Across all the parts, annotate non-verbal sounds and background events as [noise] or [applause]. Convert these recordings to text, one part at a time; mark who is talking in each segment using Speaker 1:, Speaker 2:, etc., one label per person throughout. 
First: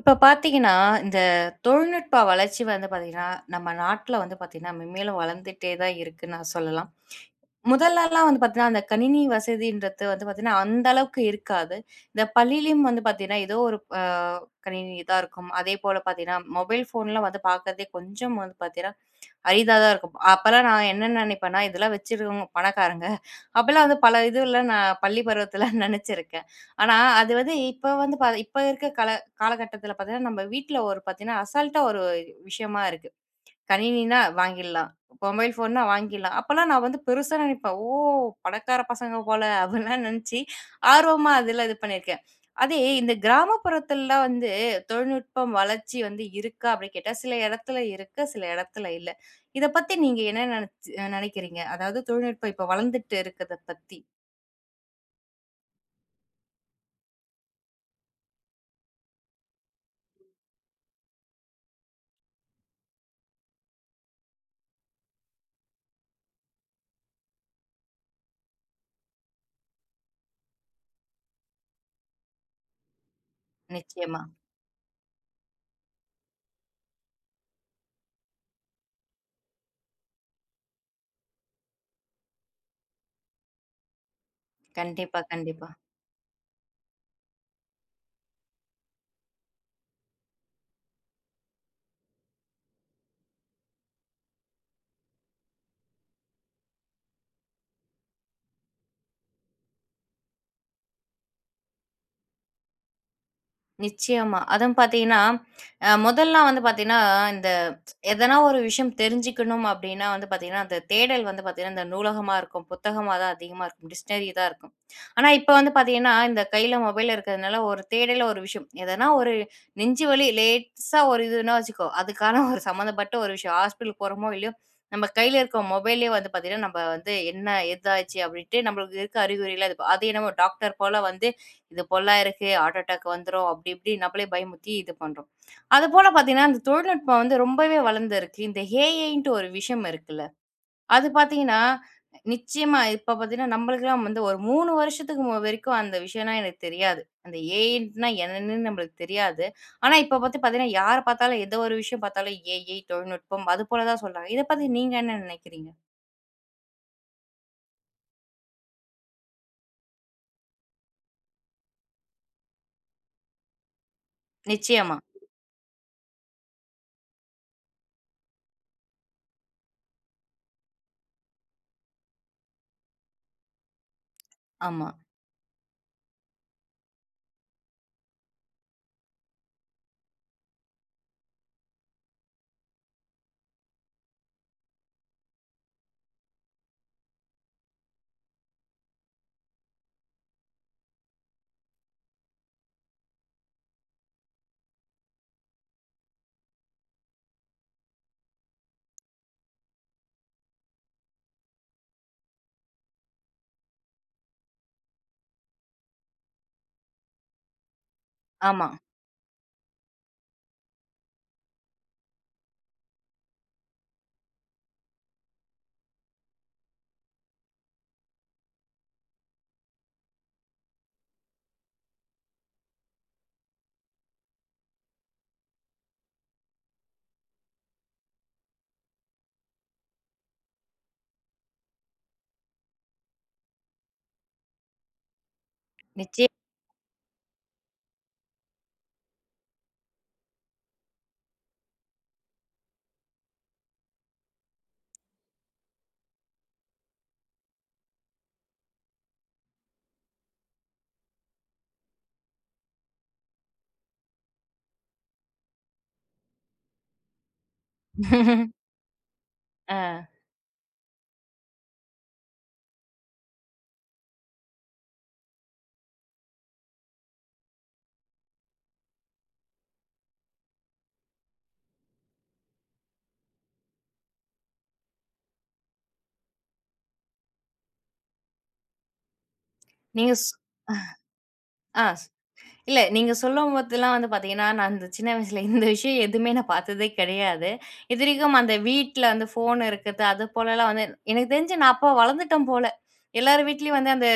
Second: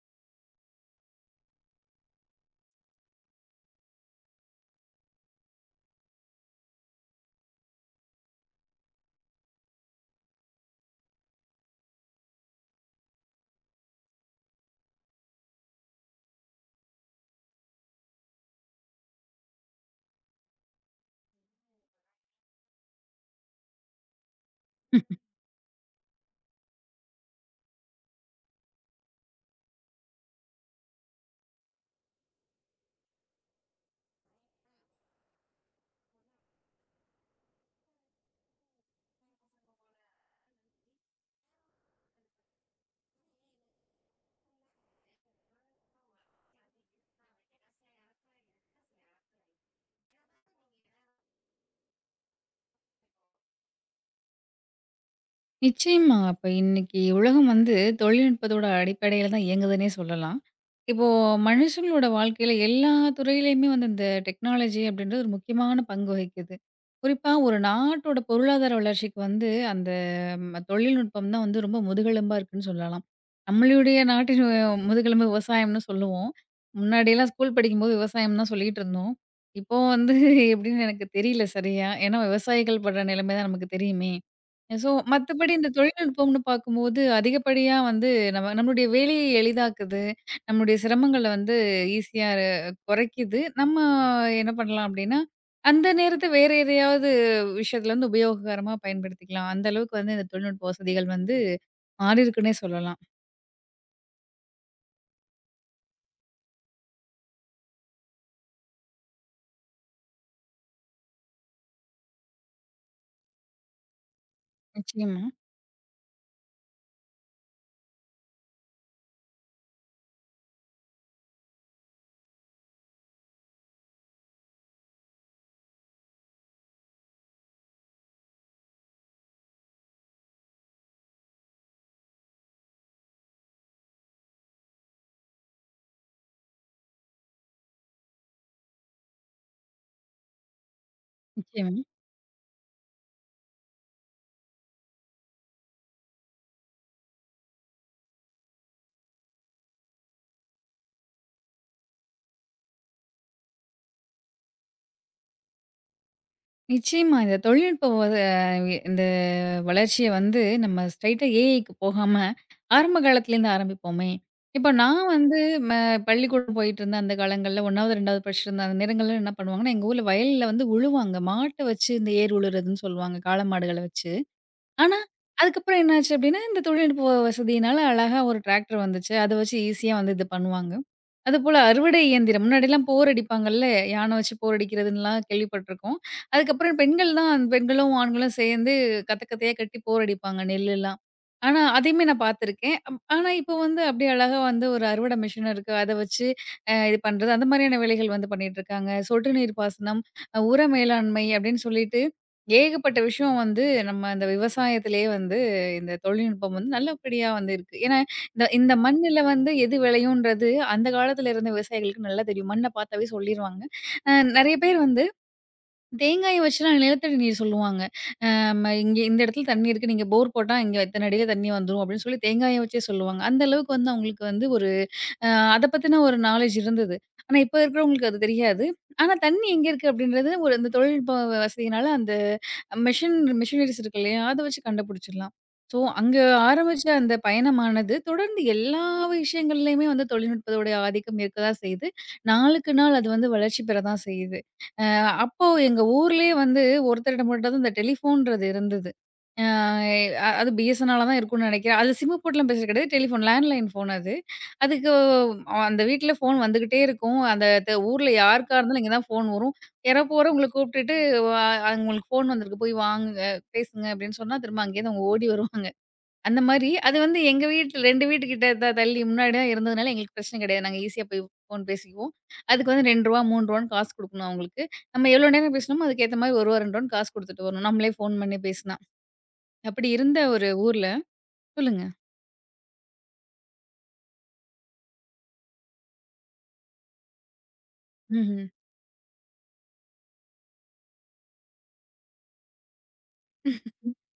Speaker 1: இப்ப பார்த்தீங்கன்னா, இந்த தொழில்நுட்ப வளர்ச்சி வந்து பார்த்தீங்கன்னா, நம்ம நாட்ல வந்து பார்த்தீங்கன்னா, மென்மேலும் வளர்ந்துட்டே தான் இருக்குன்னு நான் சொல்லலாம். முதல்லலாம் வந்து பார்த்தீங்கன்னா, அந்த கணினி வசதின்றது வந்து பார்த்தீங்கன்னா, அந்த அளவுக்கு இருக்காது. இந்த பள்ளியிலயும் வந்து பார்த்தீங்கன்னா, ஏதோ ஒரு கணினி தான் இருக்கும். அதேபோல பார்த்தீங்கன்னா, மொபைல் ஃபோன்லாம் வந்து பார்க்கறதே கொஞ்சம் வந்து பார்த்தீங்கன்னா, அரிதா தான் இருக்கும். அப்பலாம் நான் என்ன நினைப்பேன்னா, இதெல்லாம் வச்சிருக்கவங்க பணக்காரங்க. அப்பலாம் வந்து பல இதுலாம் நான் பள்ளி பருவத்தில நினைச்சிருக்கேன். ஆனா, [laughs] அது வந்து இப்ப வந்து இப்ப இருக்க காலகட்டத்தில பார்த்தீங்கன்னா, நம்ம வீட்ல ஒரு பார்த்தீங்கன்னா, அசால்ட்டா ஒரு விஷயமா இருக்கு. கணினின்னா வாங்கிடலாம். மொபைல் ஃபோன்னா வாங்கிடலாம். அப்பலாம் நான் வந்து பெருசா நினைப்பேன். ஓ! பணக்கார பசங்க போல அப்படிலாம் நினைச்சு, ஆர்வமா அதுல இது பண்ணியிருக்கேன். அதே இந்த கிராமப்புறத்துலலாம் வந்து தொழில்நுட்பம் வளர்ச்சி வந்து இருக்கா அப்படின்னு கேட்டா, சில இடத்துல இருக்கு, சில இடத்துல இல்ல. இத பத்தி நீங்க என்ன நினைக்கிறீங்க? அதாவது தொழில்நுட்பம் இப்ப வளர்ந்துட்டு இருக்கத பத்தி.
Speaker 2: நிச்சயமா. அப்ப இன்னைக்கு உலகம் வந்து தொழில்நுட்பத்தோட அடிப்படையில தான் இயங்குதுன்னே சொல்லலாம். இப்போ மனுஷங்களோட வாழ்க்கையில எல்லா துறையிலயுமே வந்து இந்த டெக்னாலஜி அப்படின்றது ஒரு முக்கியமான பங்கு வகிக்குது. குறிப்பா ஒரு நாட்டோட பொருளாதார வளர்ச்சிக்கு வந்து அந்த தொழில்நுட்பம் தான் வந்து ரொம்ப முதுகெலும்பா இருக்குன்னு சொல்லலாம். நம்மளுடைய
Speaker 1: நிச்சயமா.
Speaker 2: நாட்டின் முதுகெலும்பு விவசாயம்னு சொல்லுவோம். முன்னாடிலாம் ஸ்கூல் படிக்கும்போது விவசாயம் தான் சொல்லிட்டு இருந்தோம். இப்போ வந்து [laughs] எப்படின்னு எனக்கு தெரியல சரியா. ஏன்னா விவசாயிகள் படுற நிலைமை தான் நமக்கு தெரியுமே! சோ,
Speaker 1: கண்டிப்பா,
Speaker 2: மத்தபடி இந்த
Speaker 1: கண்டிப்பா.
Speaker 2: தொழில்நுட்பம்னு பார்க்கும்போது, அதிகப்படியா வந்து நம்மளுடைய வேலையை எளிதாக்குது. நம்முடைய சிரமங்கள வந்து ஈஸியா குறைக்குது. நம்ம என்ன பண்ணலாம் அப்டின்னா, அந்த நேரத்த வேற எதையாவது விஷயத்துல வந்து உபயோககரமா பயன்படுத்திக்கலாம். அந்த அளவுக்கு வந்து இந்த தொழில்நுட்ப வசதிகள் வந்து மாறியிருக்குன்னே சொல்லலாம்.
Speaker 1: நிச்சயமா. அதுவும் பார்த்தீங்கன்னா, முதல்லாம் வந்து பார்த்தீங்கன்னா, இந்த எதனா ஒரு விஷயம் தெரிஞ்சுக்கணும் அப்டின்னா வந்து பார்த்தீங்கன்னா, அந்த தேடல் வந்து பார்த்தீங்கன்னா, இந்த நூலகமா இருக்கும், புத்தகமா தான் அதிகமா இருக்கும், டிக்ஷனரி தான் இருக்கும்.
Speaker 2: நிச்சயமா,
Speaker 1: ஆனா இப்ப வந்து பார்த்தீங்கன்னா, இந்த கையில மொபைல் இருக்கிறதுனால ஒரு தேடல ஒரு விஷயம், எதனா ஒரு நெஞ்சு வலி லேசா ஒரு இதுன்னா வச்சுக்கோ, அதுக்கான ஒரு சம்மந்தப்பட்ட ஒரு விஷயம், ஹாஸ்பிட்டல் போறோமோ இல்லையோ, நம்ம கையில இருக்க மொபைல்லயே வந்து பார்த்தீங்கன்னா, நம்ம வந்து என்ன ஏதாச்சு அப்டின்ட்டு நம்மளுக்கு இருக்க அறிகுறிலாம் இது அது என்னமோ டாக்டர் போல வந்து இது பொல்லா இருக்கு, ஹார்ட் அட்டாக் வந்துரும். அப்படி இப்படி நம்மளே பயமுறுத்தி இது பண்றோம். அதுபோல பார்த்தீங்கன்னா, இந்த தொழில்நுட்பம் வந்து ரொம்பவே வளர்ந்திருக்கு. இந்த ஏஐன்ட்டு ஒரு விஷயம் இருக்குல்ல, அது பார்த்தீங்கன்னா,
Speaker 2: நிச்சயமா.
Speaker 1: நிச்சயமா இப்ப பார்த்தீங்கன்னா, நம்மளுக்கெல்லாம் வந்து ஒரு 3 வருஷத்துக்கு வரைக்கும் அந்த விஷயம்னா எனக்கு தெரியாது. அந்த ஏஐன்ட்டுனா என்னன்னு நம்மளுக்கு தெரியாது. ஆனா இப்ப பத்தி பார்த்தீங்கன்னா, யார பார்த்தாலும் எந்த ஒரு விஷயம் பார்த்தாலும் ஏஐ, தொழில்நுட்பம் அது போல தான் சொல்றாங்க. இத பத்தி நீங்க என்ன நினைக்கிறீங்க?
Speaker 2: நிச்சயமா. இந்த தொழில்நுட்ப வ இந்த வளர்ச்சிய வந்து நம்ம ஸ்ட்ரெயிட்டா ஏஐக்கு போகாம, ஆரம்ப காலத்துலேருந்து ஆரம்பிப்போமே! இப்ப
Speaker 1: நிச்சயமா.
Speaker 2: நான் வந்து ம பள்ளிக்கூடம் போயிட்டுருந்த அந்த காலங்கள்ல 1வது, 2வது படிச்சிட்டுருந்த அந்த நேரங்கள்ல என்ன பண்ணுவாங்கன்னா, எங்க ஊர்ல வயல்ல வந்து உழுவாங்க. மாட்ட வச்சு இந்த ஏர் உழுறதுன்னு சொல்லுவாங்க. காளை மாடுகள வச்சு.
Speaker 1: ஆமா,
Speaker 2: ஆனா, அதுக்கப்புறம் என்னாச்சு அப்டின்னா, இந்த தொழில்நுட்ப வசதியினால அழகா ஒரு டிராக்டர் வந்துச்சு. அத வச்சு ஈஸியா வந்து இது பண்ணுவாங்க. அதுபோல அறுவடை இயந்திரம் முன்னாடிலாம் போர் அடிப்பாங்கல்ல, யானை வச்சு போர் அடிக்கிறதுன்லாம் கேள்விப்பட்டுருக்கோம். அதுக்கப்புறம் பெண்கள் தான் அந்த பெண்களும், ஆண்களும் சேர்ந்து கத்த கத்தையா கட்டி போர் அடிப்பாங்க நெல்லுலாம். ஆனா, அதையுமே நான் பார்த்துருக்கேன். ஆனா, இப்போ வந்து அப்டியே அழகா வந்து ஒரு அறுவடை மிஷின் இருக்கு. அத வச்சு இது பண்றது, அந்த மாரியான வேலைகள் வந்து பண்ணிட்டுருக்காங்க. சொட்டு நீர் பாசனம், உர மேலாண்மை அப்டின்னு சொல்லிட்டு ஏகப்பட்ட விஷயம் வந்து நம்ம இந்த விவசாயத்திலேயே வந்து இந்த தொழில்நுட்பம் வந்து நல்லபடியா வந்து இருக்கு. ஏன்னா, இந்த
Speaker 1: ஆமா.
Speaker 2: இந்த மண்ணுல வந்து எது விளையுன்றது அந்த காலத்துல இருந்த விவசாயிகளுக்கு நல்லா தெரியும். மண்ண பார்த்தாவே சொல்லிருவாங்க. அ நெறைய பேர் வந்து தேங்காய வச்சுலாம் நிலத்தடி நீர் சொல்லுவாங்க. நம்ம இங்க இந்த இடத்துல தண்ணி இருக்கு. நீங்க போர் போட்டா இங்க இத்தன அடியில தண்ணி வந்துரும் அப்படின்னு சொல்லி தேங்காய வச்சே சொல்லுவாங்க. அந்த அளவுக்கு வந்து அவங்களுக்கு வந்து ஒரு அ அத பத்தின ஒரு நாலேட்ஜ் இருந்தது. ஆனா இப்ப இருக்கிறவங்களுக்கு அது தெரியாது. ஆனா தண்ணி எங்க இருக்கு அப்படின்றது ஒரு இந்த தொழில்நுட்ப வசதியினால அந்த மெஷின் மிஷினரிஸ் இருக்கு இல்லையா? அத வச்சு கண்டுபிடிச்சிடலாம். ஸோ அங்க
Speaker 1: நிச்சய
Speaker 2: ஆரம்பிச்ச அந்த பயணமானது தொடர்ந்து எல்லா விஷயங்கள்லயுமே வந்து தொழில்நுட்பத்தோடைய ஆதிக்கம் இருக்க தான் செய்யுது. நாளுக்கு நாள் அது வந்து வளர்ச்சி பெற தான் செய்யுது. அ அப்போ எங்க ஊர்லயே வந்து ஒருத்தரிடம் மட்டும் தான் இந்த டெலிஃபோன்றது இருந்தது. அ அது BSNLஆ தான் இருக்கும்னு நினைக்கிறேன். அது சிம்மு போட்டுலாம் பேசுறது கிடையாது. டெலிஃபோன் லேண்ட்லைன் ஃபோன் அது. அதுக்கு அந்த வீட்ல ஃபோன் வந்துகிட்டே இருக்கும். அந்த ஊர்ல யாருக்கா
Speaker 1: [laughs]
Speaker 2: இருந்தாலும் இங்க தான் ஃபோன் வரும்.
Speaker 1: ஆ.
Speaker 2: யாரோ போறவங்கள கூப்பிட்டுட்டு "வா உங்களுக்கு ஃபோன் வந்திருக்கு. போய் வாங்குங்க, பேசுங்க" அப்படின்னு சொன்னா, திரும்ப அங்கேருந்து அவங்க ஓடி வருவாங்க. அந்த மாரி அது வந்து எங்க வீட்ல 2 வீட்டு கிட்ட தள்ளி முன்னாடி தான் இருந்ததுனால எங்களுக்கு பிரச்சனை கிடையாது. நாங்க ஈஸியா போய் ஃபோன் பேசிக்குவோம். அதுக்கு வந்து ரூ. 2 ரூ. 3ன்னு காசு குடுக்கணும் அவங்களுக்கு. நம்ம எவ்வளோ நேரம் பேசணுமோ அதுக்கேத்த மாரி ரூ. 1 ரூ. 2 காசு குடுத்துட்டு வரணும். நம்மளே ஃபோன் பண்ணி பேசினா. அப்படி
Speaker 1: நீங்க
Speaker 2: இருந்த
Speaker 1: சொ
Speaker 2: ஒரு ஊர்ல சொல்லுங்க.
Speaker 1: ஆ. இல்ல, நீங்க சொல்லும்போதெல்லாம் வந்து பார்த்தீங்கன்னா, அந்த சின்ன வயசுல இந்த விஷயம் எதுவுமே நான் பார்த்ததே கிடையாது. இதுவரைக்கும்
Speaker 2: ம்ஹ்ம்.
Speaker 1: அந்த வீட்ல அந்த ஃபோன் இருக்கிறது, அது போலலாம் வந்து எனக்கு தெரிஞ்சு நான் அப்ப வளர்ந்துட்டேன் போல. எல்லார் வீட்லயும் வந்து அந்த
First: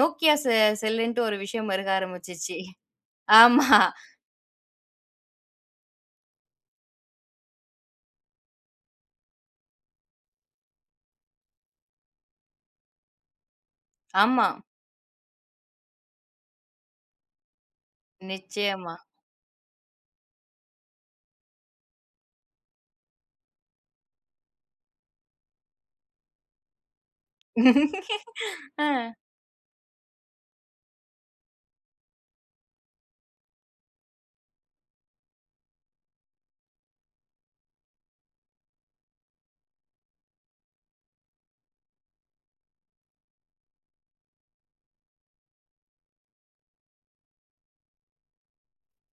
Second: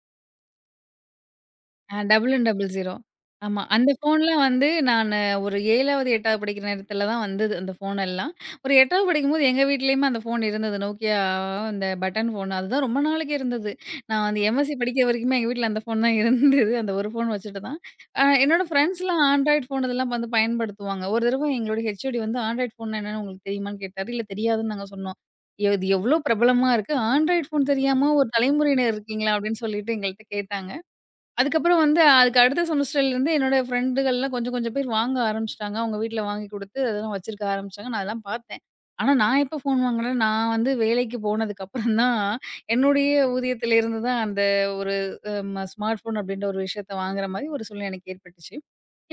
Speaker 1: Nokia செல்லுன்ட்டு ஒரு விஷயம் இருக்க
Speaker 2: ஆ
Speaker 1: ஆரம்பிச்சுச்சு.
Speaker 2: 0000. ஆமா.
Speaker 1: ஆமா,
Speaker 2: அந்த ஃபோன்லாம் வந்து நானு ஒரு 7வது, 8வது படிக்கிற நேரத்துல தான் வந்தது அந்த ஃபோன் எல்லாம். ஒரு 8வது படிக்கும்போது எங்க வீட்லயுமே அந்த ஃபோன் இருந்தது. Nokia அந்த பட்டன் ஃபோன். அதுதான் ரொம்ப நாளைக்கு இருந்தது. நான் வந்து
Speaker 1: ஆமா.
Speaker 2: எம்எஸ்சி படிக்கிற வரைக்குமே எங்க வீட்ல அந்த ஃபோன் தான் இருந்தது. அந்த ஒரு ஃபோன் வச்சுட்டு தான். என்னோட
Speaker 1: நிச்சயமா.
Speaker 2: ஃப்ரெண்ட்ஸ்லாம் ஆண்ட்ராய்ட் ஃபோன் இதெல்லாம் வந்து பயன்படுத்துவாங்க. ஒரு தடவ எங்களோட ஹெச்ஓடி வந்து ஆண்ட்ராய்ட் ஃபோன்னா என்னன்னு உங்களுக்கு தெரியுமான்னு கேட்டாரு. இல்ல தெரியாதுன்னு நாங்க சொன்னோம். "ஐயோ, இது எவ்ளோ பிரபலமா இருக்கு. ஆண்ட்ராய்ட் ஃபோன் தெரியாம ஒரு
Speaker 1: [laughs]
Speaker 2: தலைமுறையினர்
Speaker 1: அ,
Speaker 2: இருக்கீங்களா?" அப்படின்னு சொல்லிட்டு எங்கள்ட்ட கேட்டாங்க. அதுக்கப்புறம் வந்து அதுக்கு அடுத்த செமஸ்டர்லேருந்து என்னோட ஃப்ரெண்டுகள்லாம் கொஞ்சம் கொஞ்சம் பேர் வாங்க ஆரம்பிச்சுட்டாங்க. அவங்க வீட்ல வாங்கி குடுத்து அதெல்லாம் வச்சிருக்க ஆரம்பிச்சாங்க. நான் அதெல்லாம் பார்த்தேன். ஆனா நான் எப்ப ஃபோன் வாங்குனேன், நான் வந்து வேலைக்கு போனதுக்கப்புறம் தான் என்னுடைய ஊதியத்திலேருந்து தான் அந்த ஒரு ஸ்மார்ட் ஃபோன் அப்படின்ற ஒரு விஷயத்த வாங்குற மாரி ஒரு சூழ்நிலை எனக்கு ஏற்பட்டுச்சு.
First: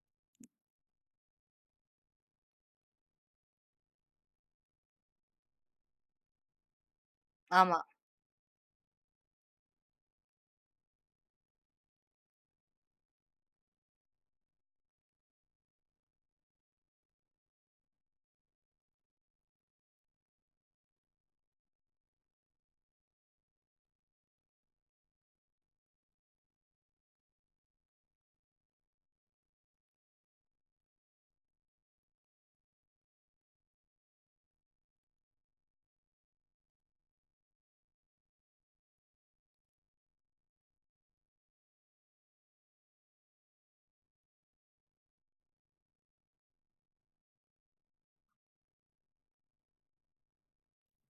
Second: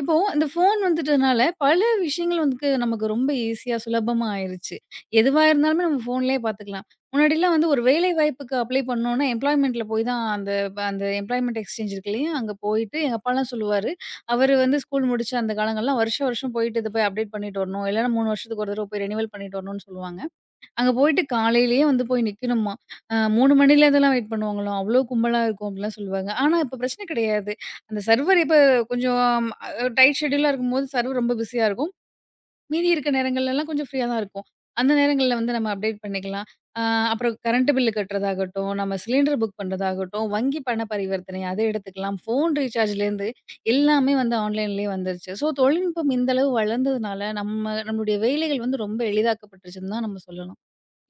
Speaker 2: இப்போ இந்த ஃபோன் வந்துட்டனால பல விஷயங்கள் வந்து நமக்கு ரொம்ப ஈஸியா, சுலபமா ஆயிருச்சு. எதுவா இருந்தாலுமே நம்ம ஃபோன்லயே பார்த்துக்கலாம். முன்னாடிலாம் வந்து ஒரு
Speaker 1: ஆமா.
Speaker 2: வேலை வாய்ப்புக்கு அப்ளை பண்ணோம்னா எம்ப்ளாய்மென்ட்ல போய் தான் அந்த இப்ப அந்த எம்ப்ளாய்மென்ட் எக்ஸ்சேஞ்ச் இருக்கு இல்லையா? அங்க போயிட்டு எங்க அப்பாலாம் சொல்லுவாரு. அவரு வந்து ஸ்கூல் முடிச்ச அந்த காலங்கள்லாம் வருஷம் வருஷம் போயிட்டு இத போய் அப்டேட் பண்ணிட்டு வரணும். இல்லன்னா 3 வருஷத்துக்கு ஒரு தடவ போய் ரெனிவல் பண்ணிட்டு வரணும்னு சொல்லுவாங்க. அங்க போயிட்டு காலையிலேயே வந்து போய் நிக்கணுமா. 3 மணிலேருந்துலாம் வெயிட் பண்ணுவாங்களாம். அவ்ளோ கும்பலா இருக்கும் அப்டிலாம் சொல்லுவாங்க. ஆனா இப்ப பிரச்சன கிடையாது. அந்த சர்வர் இப்ப கொஞ்சம் டைட் ஷெட்யூலா இருக்கும்போது சர்வர் ரொம்ப பிஸியா இருக்கும். மீதி இருக்க நேரங்கள்லலாம் கொஞ்சம் ஃப்ரீயா தான் இருக்கும். அந்த நேரங்கள்ல வந்து நம்ம அப்டேட் பண்ணிக்கலாம். அ அப்புறம் கரண்ட் பில் கட்டுறதாகட்டும், நம்ம சிலிண்டர் புக் பண்றதாகட்டும், வங்கி பண பரிவர்த்தனை அத எடுத்துக்கலாம். ஃபோன் ரீசார்ஜ்லேருந்து எல்லாமே வந்து ஆன்லைன்லேயே வந்துருச்சு. ஸோ தொழில்நுட்பம் இந்த அளவு வளர்ந்ததுனால, நம்மளுடைய வேலைகள் வந்து ரொம்ப எளிதாக்கப்பட்டுருச்சுன்னு தான் நம்ம சொல்லலாம்.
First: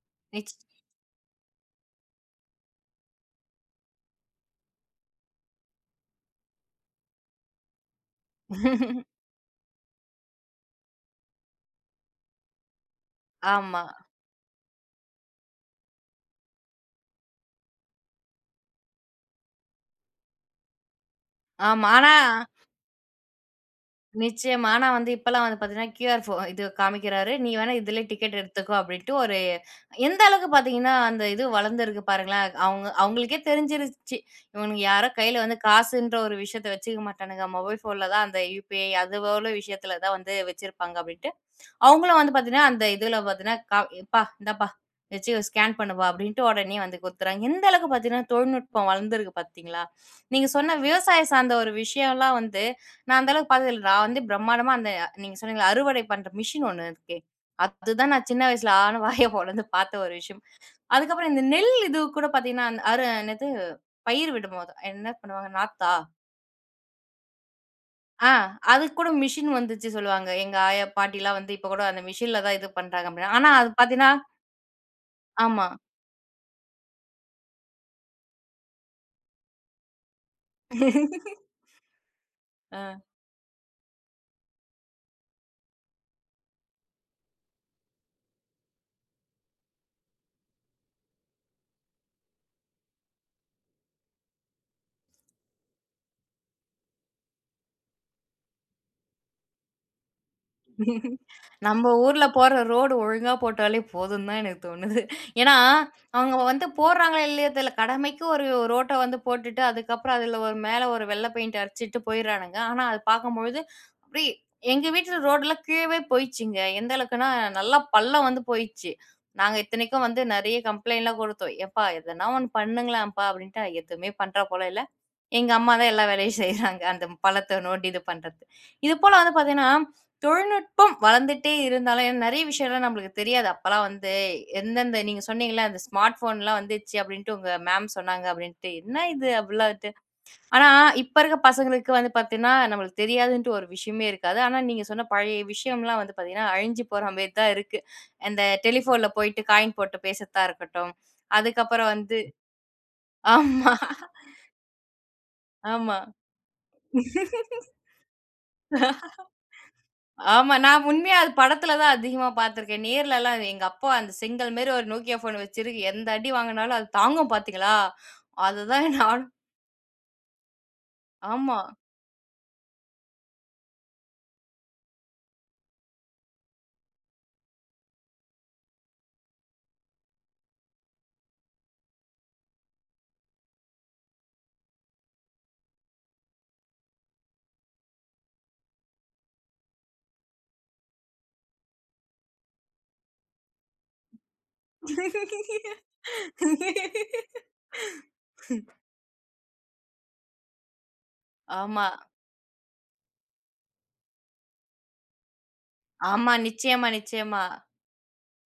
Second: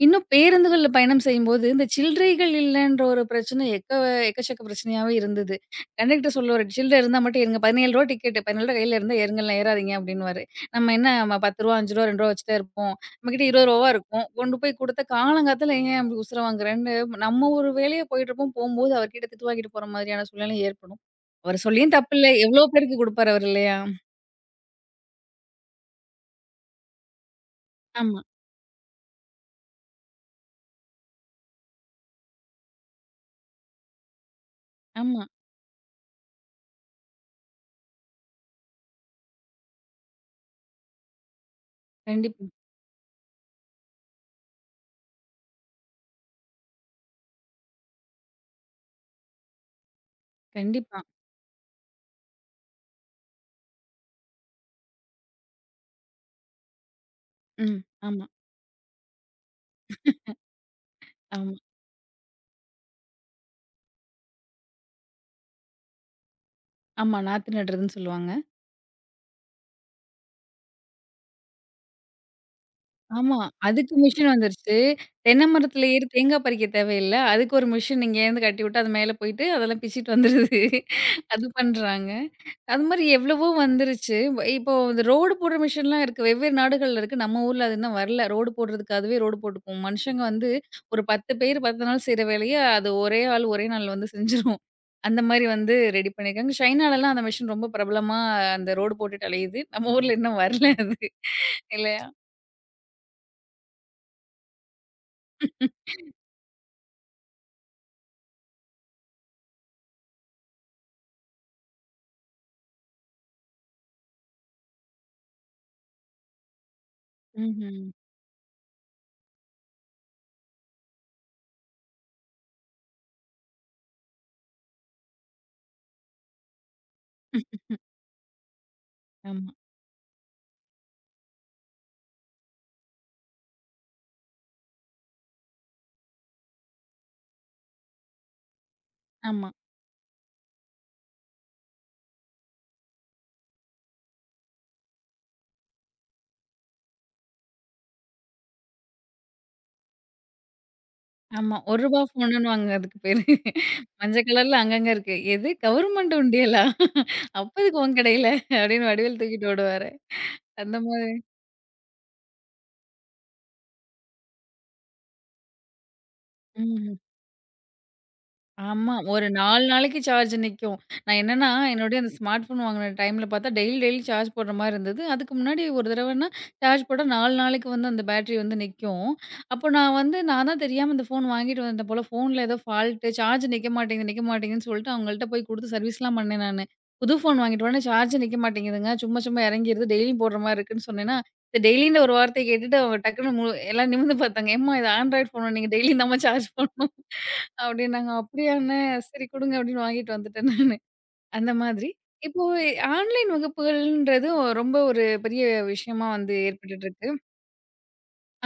Speaker 2: இன்னும்
Speaker 1: நிச்
Speaker 2: பேருந்துகள்ல பயணம் செய்யும்போது, இந்த சில்லறைகள் இல்லன்ற ஒரு பிரச்சனை எக்கச்சக்க பிரச்சனையாவே இருந்தது. கண்டக்டர் சொல்லுவாரு, "சில்லறை இருந்தா மட்டும் ஏறுங்க. ₹17 டிக்கெட்டு. ₹17 கையில இருந்தா
Speaker 1: [laughs]
Speaker 2: ஏறுங்கள்லாம் ஏறாதீங்க" அப்டின்னுவாரு. நம்ம என்ன ₹10, ₹5, ₹2 வச்சுட்டா இருப்போம். நம்மகிட்ட
Speaker 1: ஆமா,
Speaker 2: ₹20 இருக்கும். கொண்டு போய் குடுத்தா காலங்காத்தால ஏன் அப்டி உசுர வாங்குறேன்னு, நம்ம ஒரு வேலையா போயிட்டுருப்போம். போம்போது அவர்கிட்ட திட்டு வாங்கிட்டு போற மாதிரியான சூழ்நிலை ஏற்படும். அவரு
Speaker 1: ஆமா.
Speaker 2: சொல்லியும் தப்பில்ல. எவ்ளோ பேருக்கு குடுப்பாரு அவரு இல்லையா?
Speaker 1: நிச்சயமா. ஆனா வந்து இப்பலாம் வந்து பார்த்தீங்கன்னா, கியூஆர் இது காமிக்கிறாரு. நீ வேணா இதுலயே
Speaker 2: ஆமா,
Speaker 1: டிக்கெட் எடுத்துக்கோ அப்டின்ட்டு ஒரு எந்த அளவுக்கு பார்த்தீங்கன்னா, அந்த இது வளர்ந்திருக்கு பாருங்களேன். அவங்க அவங்களுக்கே தெரிஞ்சிருச்சு. இவனுங்க யாரும்
Speaker 2: ஆமா.
Speaker 1: கையில வந்து காசுன்ற ஒரு விஷயத்த வச்சுக்க மாட்டானுங்க. மொபைல் ஃபோன்ல தான் அந்த யுபிஐ அது போல விஷயத்துல தான் வந்து வச்சிருப்பாங்க அப்டின்ட்டு, அவங்களும் வந்து
Speaker 2: கண்டிப்பா,
Speaker 1: பார்த்தீங்கன்னா, அந்த இதுல பார்த்தீங்கன்னா, "எப்பா இந்தாப்பா வச்சு ஸ்கேன் பண்ணுப்பா" அப்படின்ட்டு உடனே வந்து குடுத்துறாங்க. எந்த அளவுக்கு பார்த்தீங்கன்னா, தொழில்நுட்பம் வளர்ந்திருக்கு பார்த்தீங்களா? நீங்க சொன்ன
Speaker 2: கண்டிப்பா.
Speaker 1: விவசாயம் சார்ந்த ஒரு விஷயம்லாம் வந்து, நான் அந்த அளவுக்கு பார்த்ததில்ல. நான் வந்து பிரம்மாண்டமா அந்த நீங்க சொன்னீங்கல்ல அறுவடை பண்ற மிஷின் ஒண்ணு இருக்கே,
Speaker 2: ம்.
Speaker 1: அதுதான்
Speaker 2: ஆமா,
Speaker 1: நான் சின்ன வயசுல ஆன வாய பொளந்து பார்த்த ஒரு விஷயம். அதுக்கப்புறம் இந்த
Speaker 2: ஆமா,
Speaker 1: நெல் இது கூட பார்த்தீங்கன்னா, அந் அரு என்னது பயிர் விடும்போது என்ன பண்ணுவாங்க? நாத்தா?
Speaker 2: ஆமா. நாத்து நடுறதுன்னு சொல்லுவாங்க.
Speaker 1: ஆ. அதுக்கு கூட மிஷின் வந்துச்சு சொல்லுவாங்க. எங்க ஆயா, பாட்டிலாம் வந்து இப்ப கூட அந்த மிஷின்ல தான் இது பண்றாங்க அப்டின்னா.
Speaker 2: ஆமா.
Speaker 1: ஆனா அது
Speaker 2: அதுக்கு
Speaker 1: பார்த்தீங்கன்னா
Speaker 2: மிஷின் வந்துருச்சு. தென்னை
Speaker 1: ஆமா.
Speaker 2: மரத்துல ஏறி தேங்கா பறிக்க தேவையில்ல. அதுக்கு ஒரு மிஷின் இங்கேருந்து கட்டிவுட்டு, அது மேல போயிட்டு அதெல்லாம் பிச்சிட்டு வந்துருது. அது
Speaker 1: [laughs]
Speaker 2: பண்றாங்க. அது
Speaker 1: ஆ.
Speaker 2: மாரி எவ்வளவோ வந்துருச்சு. இப்போ இந்த ரோடு போடுற மிஷின்லாம் இருக்கு. வெவ்வேறு நாடுகள்ல இருக்கு. நம்ம ஊர்ல அது இன்னும் வரல. ரோடு போடுறதுக்கு அதுவே ரோடு போட்டுக்கும். மனுஷங்க வந்து ஒரு 10 பேர் 10 நாள் செய்ற வேலைய, அது ஒரே ஆள் ஒரே நாள்ல வந்து செஞ்சுரும். அந்த மாரி வந்து ரெடி பண்ணியிருக்காங்க. சைனாலலாம் அந்த மிஷின் ரொம்ப பிரபலமா அந்த ரோடு போட்டுட்டு அலையுது. நம்ம ஊர்ல இன்னும் வரல அது.
Speaker 1: நம்ம
Speaker 2: இல்லையா?
Speaker 1: ஊர்ல போற ரோடு ஒழுங்கா போட்டாலே போதும்னு தான் எனக்கு தோணுது. ஏன்னா, அவங்க வந்து போடுறாங்களோ இல்லையோ தெரியல. கடமைக்கு ஒரு ரோட்ட வந்து போட்டுட்டு, அதுக்கப்புறம் அதுல ஒரு மேல ஒரு வெள்ள பெயிண்ட் அடிச்சுட்டு போயிறானுங்க. ஆனா, அது பார்க்கும்பொழுது அப்டி எங்க வீட்ல ரோடுலாம் கீழவே போயிடுச்சுங்க. எந்த அளவுக்குன்னா, நல்லா
Speaker 2: ம்ஹ்ம்.
Speaker 1: பள்ளம் வந்து போயிடுச்சு. நாங்க இத்தனைக்கும் வந்து நெறைய கம்ப்ளைண்ட்லாம் குடுத்தோம். "ஏப்பா எதனா ஒண்ணு பண்ணுங்களேன்ப்பா" அப்டின்ட்டு எதுவுமே பண்றா போல இல்ல. எங்க அம்மா தான் எல்லா வேலையும் செய்றாங்க. அந்த பழத்த நோண்டி இது பண்றது. இது போல வந்து
Speaker 2: ஆமா,
Speaker 1: பார்த்தீங்கன்னா, தொழில்நுட்பம் வளர்ந்துட்டே இருந்தாலும் ஏன்னா நெறைய விஷயம்லாம் நம்மளுக்கு தெரியாது. அப்பலாம் வந்து எந்தெந்த நீங்க சொன்னீங்கல்ல, அந்த ஸ்மார்ட் ஃபோன்லாம் வந்துச்சு அப்டின்ட்டு உங்க மேம் சொன்னாங்க அப்டின்ட்டு. என்ன இது
Speaker 2: ஆமா,
Speaker 1: அப்டிலான்ட்டு. ஆனா, இப்ப இருக்க பசங்களுக்கு வந்து பார்த்தீங்கன்னா, நம்மளுக்கு தெரியாதுன்ட்டு ஒரு விஷயமே இருக்காது. ஆனா, நீங்க சொன்ன பழைய விஷயம்லாம் வந்து பார்த்தீங்கன்னா, அழிஞ்சு போற மாரி தான் இருக்கு. அந்த டெலிஃபோன்ல போயிட்டு காயின் போட்டு பேசுறதா இருக்கட்டும்.
Speaker 2: ஆமா. ரூ.
Speaker 1: அதுக்கப்புறம்
Speaker 2: 1
Speaker 1: வந்து
Speaker 2: ஃபோனுன்னுவாங்க அதுக்கு பேரு.
Speaker 1: ஆமா,
Speaker 2: மஞ்ச கலர்ல அங்கங்க இருக்கு. "எது
Speaker 1: ஆமா.
Speaker 2: கவர்மெண்ட் உண்டியலா? அப்போதுக்கு உன் கடையில" அப்படின்னு வடிவேல் தூக்கிட்டு ஓடுவாரு.
Speaker 1: ஆமா.
Speaker 2: அந்த
Speaker 1: நான்
Speaker 2: மாரி.
Speaker 1: உண்மையா அது படத்துல தான் அதிகமா பார்த்துருக்கேன். நேர்லலாம் எங்க அப்பா அந்த செங்கல் மாரி ஒரு Nokia ஃபோன் வச்சிருக்கு. எந்த அடி வாங்குனாலும் அது
Speaker 2: ம்.
Speaker 1: தாங்கும் பார்த்தீங்களா? அதுதான்
Speaker 2: ஆமா. ஒரு
Speaker 1: நானும்
Speaker 2: 4 நாளைக்கு சார்ஜ் நிக்கும். நான் என்னன்னா,
Speaker 1: ஆமா.
Speaker 2: என்னுடைய அந்த ஸ்மார்ட் ஃபோன் வாங்குன டைம்ல பார்த்தா, டெய்லி டெய்லி சார்ஜ் போடுற மாரி இருந்தது. அதுக்கு முன்னாடி ஒரு தடவன்னா, சார்ஜ் போட்டா 4 நாளைக்கு வந்து அந்த பேட்டரி வந்து நிக்கும். அப்போ நான் தான் தெரியாம இந்த ஃபோன் வாங்கிட்டு வந்தேன் போல. ஃபோன்ல ஏதோ ஃபால்ட்டு சார்ஜ் நிக்க மாட்டேங்குது, நிக்க மாட்டேங்குதுன்னு சொல்லிட்டு அவங்கள்ட்ட போய் குடுத்து சர்வீஸ்லாம் பண்ணேன் நானு. புது ஃபோன் வாங்கிட்டு வரேன் சார்ஜ் நிக்க மாட்டேங்குதுங்க. சும்மா சும்மா இறங்கிருது. டெய்லியும் போடுற மாரி இருக்குன்னு சொன்னேன்னா, இந்த டெய்லின்ற ஒரு வார்த்தைய கேட்டுட்டு அவங்க டக்குனு எல்லாம் நிமிர்ந்து பார்த்தாங்க. ஏம்மா இது ஆண்ட்ராய்டு ஃபோனா நீங்க டெய்லியும் தாம்மா சார்ஜ் போடணும். அப்படின்னாங்க. "அப்படியாண்ணே! சரி குடுங்க" அப்படின்னு வாங்கிட்டு வந்துட்டேன் நானு. அந்த
Speaker 1: ஆமா.
Speaker 2: மாதிரி. இப்போ ஆன்லைன் வகுப்புகள்ன்றது ரொம்ப ஒரு பெரிய விஷயமா
Speaker 1: ஆமா.
Speaker 2: வந்து ஏற்பட்டுட்டு
Speaker 1: நிச்சயமா,
Speaker 2: இருக்கு.
Speaker 1: நிச்சயமா.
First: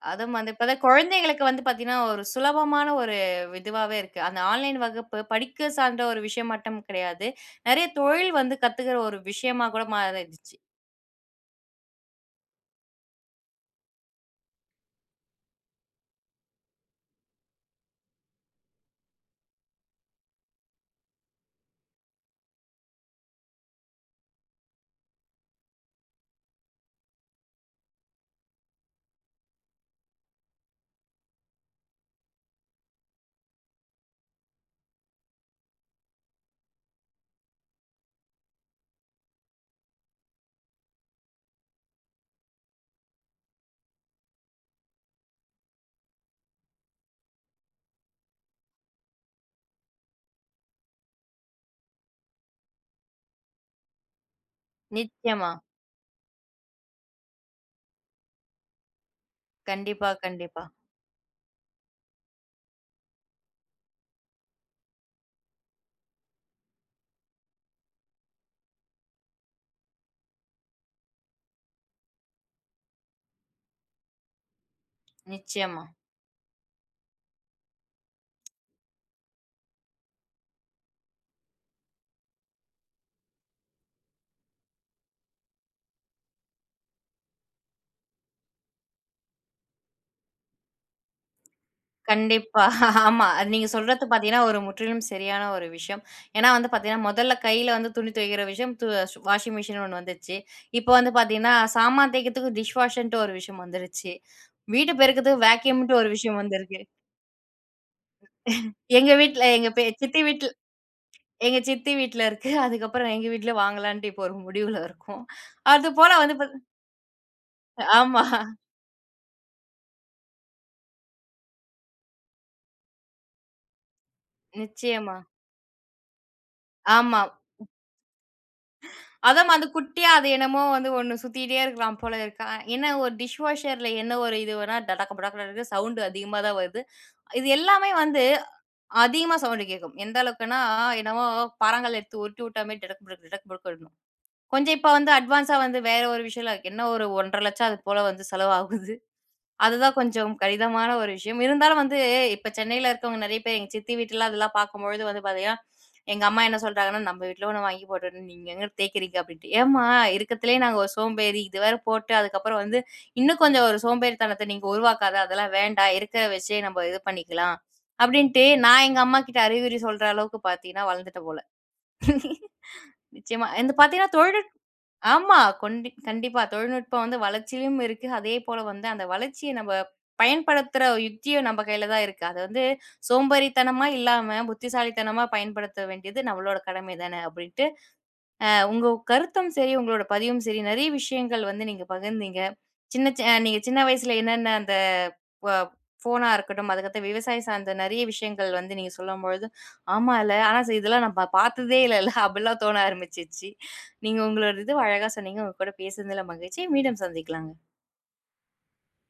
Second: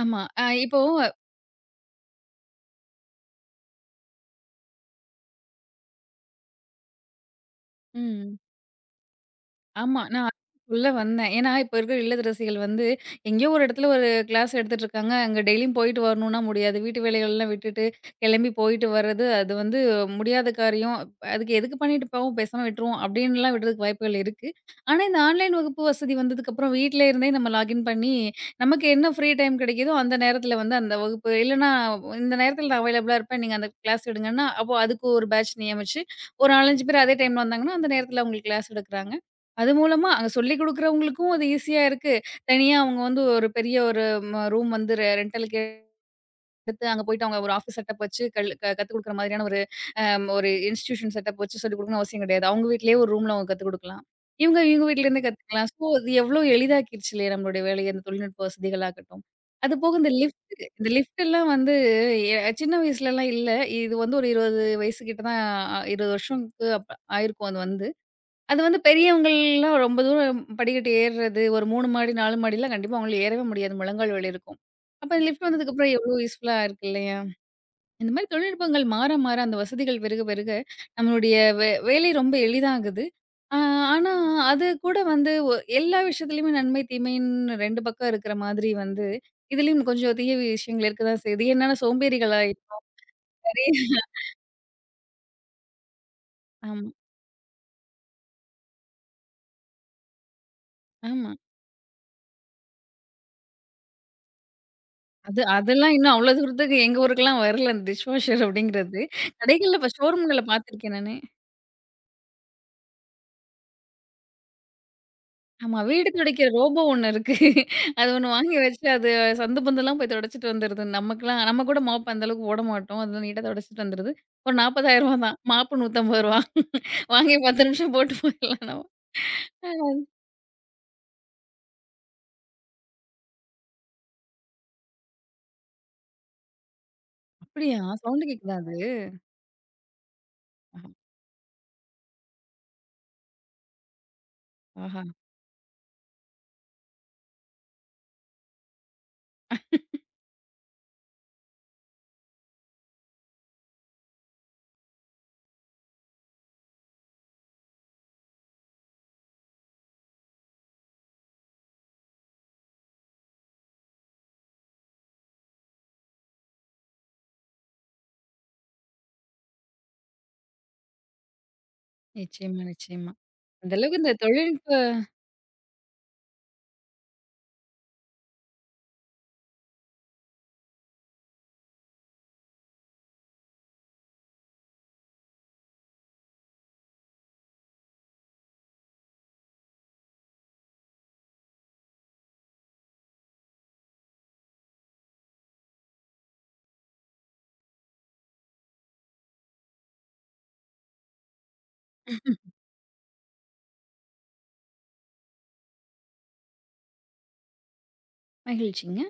Speaker 2: ஆமா.
Speaker 1: அதுவும் வந்து இப்ப
Speaker 2: இப்போ
Speaker 1: தான் குழந்தைங்களுக்கு வந்து பார்த்தீங்கன்னா, ஒரு சுலபமான ஒரு இதுவாவே இருக்கு. அந்த ஆன்லைன் வகுப்பு படிக்க சார்ந்த ஒரு விஷயம் மட்டும் கிடையாது. நெறைய தொழில்
Speaker 2: ம்.
Speaker 1: வந்து கத்துக்கிற ஒரு விஷயமா கூட
Speaker 2: ஆமா. நான் அதுதான்
Speaker 1: மாறிடுச்சு.
Speaker 2: சொல்ல வந்தேன். ஏன்னா, இப்ப இருக்கிற இல்லத்தரசிகள் வந்து, எங்கேயோ ஒரு இடத்துல ஒரு கிளாஸ் எடுத்துட்டுருக்காங்க. அங்க டெய்லியும் போயிட்டு வரணும்னா முடியாது. வீட்டு வேலைகள்லாம் விட்டுட்டு, கிளம்பி போயிட்டு வர்றது, அது வந்து முடியாத காரியம். அதுக்கு எதுக்கு பண்ணிட்டு போவோம், பேசாம விட்டுருவோம் அப்படின்லாம் விடுறதுக்கு வாய்ப்புகள் இருக்கு. ஆனா, இந்த ஆன்லைன் வகுப்பு வசதி வந்ததுக்கப்புறம் வீட்ல இருந்தே நம்ம லாகின் பண்ணி, நமக்கு என்ன ஃப்ரீ டைம் கிடைக்குதோ அந்த நேரத்துல வந்து அந்த வகுப்பு இல்லன்னா, இந்த நேரத்துல நான் அவைலபிளா இருப்பேன். நீங்க அந்த கிளாஸ் எடுங்கன்னா, அப்போ அதுக்கு ஒரு பேட்ச் நியமிச்சு, ஒரு 4, 5 பேர் அதே டைம்ல வந்தாங்கன்னா, அந்த நேரத்துல அவங்களுக்கு கிளாஸ் எடுக்குறாங்க. அது மூலமா அங்க சொல்லிக் குடுக்குறவங்களுக்கும் அது ஈஸியா இருக்கு. தனியா அவங்க வந்து ஒரு பெரிய ஒரு ரூம் வந்து ரென்டலுக்கு எடுத்து அங்க போயிட்டு அவங்க ஒரு ஆஃபீஸ் செட்டப் வச்சு கல் க கத்துக் குடுக்குற மாதிரியான ஒரு ஒரு இன்ஸ்டிடியூஷன் செட்டப் வச்சு சொல்லிக் குடுக்கணும்னு அவசியம் கிடையாது. அவங்க வீட்லயே ஒரு ரூம்ல அவங்க கத்துக் குடுக்கலாம். இவங்க இவங்க வீட்லேருந்தே
Speaker 1: நிச்சயமா.
Speaker 2: கத்துக்கலாம். ஸோ அது எவ்ளோ எளிதாக்கிருச்சு இல்லையா நம்மளுடைய வேலைய அந்த தொழில்நுட்ப வசதிகளாகட்டும். அது போக இந்த
Speaker 1: கண்டிப்பா,
Speaker 2: லிஃப்ட்
Speaker 1: கண்டிப்பா.
Speaker 2: இந்த லிஃப்ட் எல்லாம் வந்து சின்ன வயசுலலாம் இல்ல. இது வந்து ஒரு 20 வயசு கிட்ட தான் 20 வருஷம்க்கு அப் ஆயிருக்கும் அது வந்து. அது வந்து பெரியவங்கள்லாம் ரொம்ப தூரம் படிக்கட்டு ஏறுறது, ஒரு 3 மாடி, 4 மாடிலாம் கண்டிப்பா அவங்களால ஏறவே முடியாது. முழங்கால் வலி இருக்கும். அப்ப இந்த லிஃப்ட்
Speaker 1: நிச்சயமா.
Speaker 2: வந்ததுக்கப்புறம் எவ்ளோ யூஸ்ஃபுல்லா இருக்கு இல்லையா? இந்த மாரி தொழில்நுட்பங்கள் மாற, மாற அந்த வசதிகள் பெருக, பெருக நம்மளுடைய வேலை ரொம்ப எளிதாகுது. ஆ ஆனா, அது கூட வந்து எல்லா விஷயத்துலயுமே நன்மை, தீமைன்னு 2 பக்கம் இருக்கிற மாதிரி வந்து, இதுலயும் கொஞ்சம் தீய விஷயங்கள் இருக்க தான் செய்யுது. ஏன்னா சோம்பேறிகள்
Speaker 1: கண்டிப்பா.
Speaker 2: ஆயிட்டோம்.
Speaker 1: ஆமா. அது நீங்க
Speaker 2: நெறைய
Speaker 1: சொல்றது பார்த்தீங்கன்னா, ஒரு முற்றிலும் சரியான ஒரு விஷயம். ஏன்னா வந்து
Speaker 2: ஆமா,
Speaker 1: பார்த்தீங்கன்னா, முதல்ல கையில வந்து துணி துவைக்கிற விஷயம் வாஷிங் மிஷின் ஒண்ணு வந்துருச்சு. இப்போ வந்து
Speaker 2: ஆமா.
Speaker 1: பார்த்தீங்கன்னா, சாமான் தேய்க்கிறதுக்கு டிஷ் வாஷர்ன்ட்டு ஒரு விஷயம் வந்துருச்சு. வீடு பெருக்கறதுக்கு
Speaker 2: அதெல்லாம்
Speaker 1: வேக்யூம்ன்ட்டு ஒரு
Speaker 2: இன்னும் அவ்வளோ
Speaker 1: விஷயம்
Speaker 2: தூரத்துக்கு
Speaker 1: வந்திருக்கு.
Speaker 2: எங்க ஊருக்கெல்லாம் வரல அந்த டிஷ் வாஷர் அப்படிங்கிறது.
Speaker 1: எங்க வீட்ல எங்க
Speaker 2: கடைகள்ல இப்ப
Speaker 1: சித்தி
Speaker 2: ஷோரூம்கள்ல
Speaker 1: வீட்ல
Speaker 2: பார்த்துருக்கேன் நானு.
Speaker 1: எங்க சித்தி வீட்ல இருக்கு. அதுக்கப்புறம் எங்க வீட்ல வாங்கலான்ட்டு இப்போ ஒரு முடிவுல இருக்கோம்.
Speaker 2: ஆமா வீடு
Speaker 1: அதுபோல வந்து
Speaker 2: துடைக்கிற ரோபோ ஒண்ணு இருக்கு. அது
Speaker 1: ஆமா.
Speaker 2: ஒண்ணு வாங்கி வச்சு அது சந்து பந்தெல்லாம் போய் துடைச்சிட்டு வந்துருது. நமக்கெல்லாம் நம்ம கூட மாப் அந்த அளவுக்கு போட மாட்டோம். அதெல்லாம் நீட்டா துடைச்சிட்டு வந்துருது. ஒரு ரூ.
Speaker 1: நிச்சயமா.
Speaker 2: 40,000 தான். மாப்பு ரூ. 150
Speaker 1: ஆமா.
Speaker 2: வாங்கி 10 நிமிஷம் போட்டு போயிடலாம் நம்ம.
Speaker 1: அதான் அந்த குட்டியா அது என்னமோ வந்து ஒண்ணு சுத்திட்டே இருக்கலாம் போல இருக்கான். என்ன ஒரு டிஷ் வாஷர்ல என்ன ஒரு இது வேணா டடக்க படக்க சவுண்ட் அதிகமா தான் வருது. இது
Speaker 2: அப்படியா?
Speaker 1: எல்லாமே வந்து
Speaker 2: சவுண்ட் கேட்குதா அது?
Speaker 1: அதிகமா சவுண்ட் கேட்கும். எந்த அளவுக்குன்னா, என்னமோ பாறாங்கல் எடுத்து உருட்டி விட்ட மாரி டடக் புடக் டடக் புடக்குன்னு. கொஞ்சம் இப்ப
Speaker 2: ஆஹா!
Speaker 1: வந்து அட்வான்ஸா வந்து வேற ஒரு விஷயம்லாம் இருக்கு. என்ன ஒரு 1,50,000 அது போல வந்து செலவாகுது. அதுதான் கொஞ்சம் கடினமான ஒரு விஷயம். இருந்தாலும் வந்து இப்ப சென்னையில இருக்கவங்க நெறைய பேர் எங்க சித்தி வீட்ல அதெல்லாம் பார்க்கும்பொழுது வந்து பார்த்தீங்கன்னா, எங்க அம்மா என்ன சொல்றாங்கன்னா, "நம்ம வீட்ல ஒண்ணு வாங்கி போட்டுட்டு நீங்க எங்க தேய்க்கிறீங்க?" அப்படின்ட்டு. "ஏம்மா இருக்கத்திலேயே நாங்க ஒரு சோம்பேறி. இது வேற போட்டு அதுக்கப்புறம் வந்து இன்னும் கொஞ்சம் ஒரு சோம்பேறித்தனத்த நீங்க உருவாக்காத. அதெல்லாம் வேண்டாம். இருக்கிறத வச்சே நம்ம இது பண்ணிக்கலாம்." அப்படின்ட்டு நான் எங்க அம்மாகிட்ட அறிவுரை சொல்ற அளவுக்கு பார்த்தீங்கன்னா, வளர்ந்துட்டேன் போல.
Speaker 2: நிச்சயமா, நிச்சயமா.
Speaker 1: நிச்சயமா இந்த
Speaker 2: அந்த அளவுக்கு இந்த
Speaker 1: பார்த்தீங்கன்னா தொழில்நுட்பம்
Speaker 2: தொழில்நுட்ப
Speaker 1: ஆமா. கண்டிப்பா. தொழில்நுட்பம் வந்து வளர்ச்சியிலும் இருக்கு. அதே போல வந்து அந்த வளர்ச்சிய நம்ம பயன்படுத்துற யுக்தியும் நம்ம கையில தான் இருக்கு. அத வந்து சோம்பேறித்தனமா இல்லாம, புத்திசாலித்தனமா பயன்படுத்த வேண்டியது நம்மளோட கடமை தானே! அப்பிடின்ட்டு உங்க கருத்தும் சரி, உங்களோட பதிவும் சரி, நெறைய விஷயங்கள் வந்து நீங்க பகிர்ந்தீங்க. சின்ன சி நீங்க சின்ன வயசுல என்னென்ன அந்த ப ஃபோனா இருக்கட்டும், அதுக்கடுத்து விவசாயம் சார்ந்த நெறைய விஷயங்கள் வந்து நீங்க சொல்லும்பொழுது, ஆமால்ல, ஆனா இதெல்லாம் நம்ம பார்த்ததே இல்லல்ல, அப்படிலாம் தோண ஆரம்பிச்சுச்சு. நீங்க உங்களோட இது அழகா சொன்னீங்க. உங்க கூட பேசுனதுல மகிழ்ச்சி. மீண்டும் சந்திக்கலாம்.
Speaker 2: மகிழ்ச்சிங்க.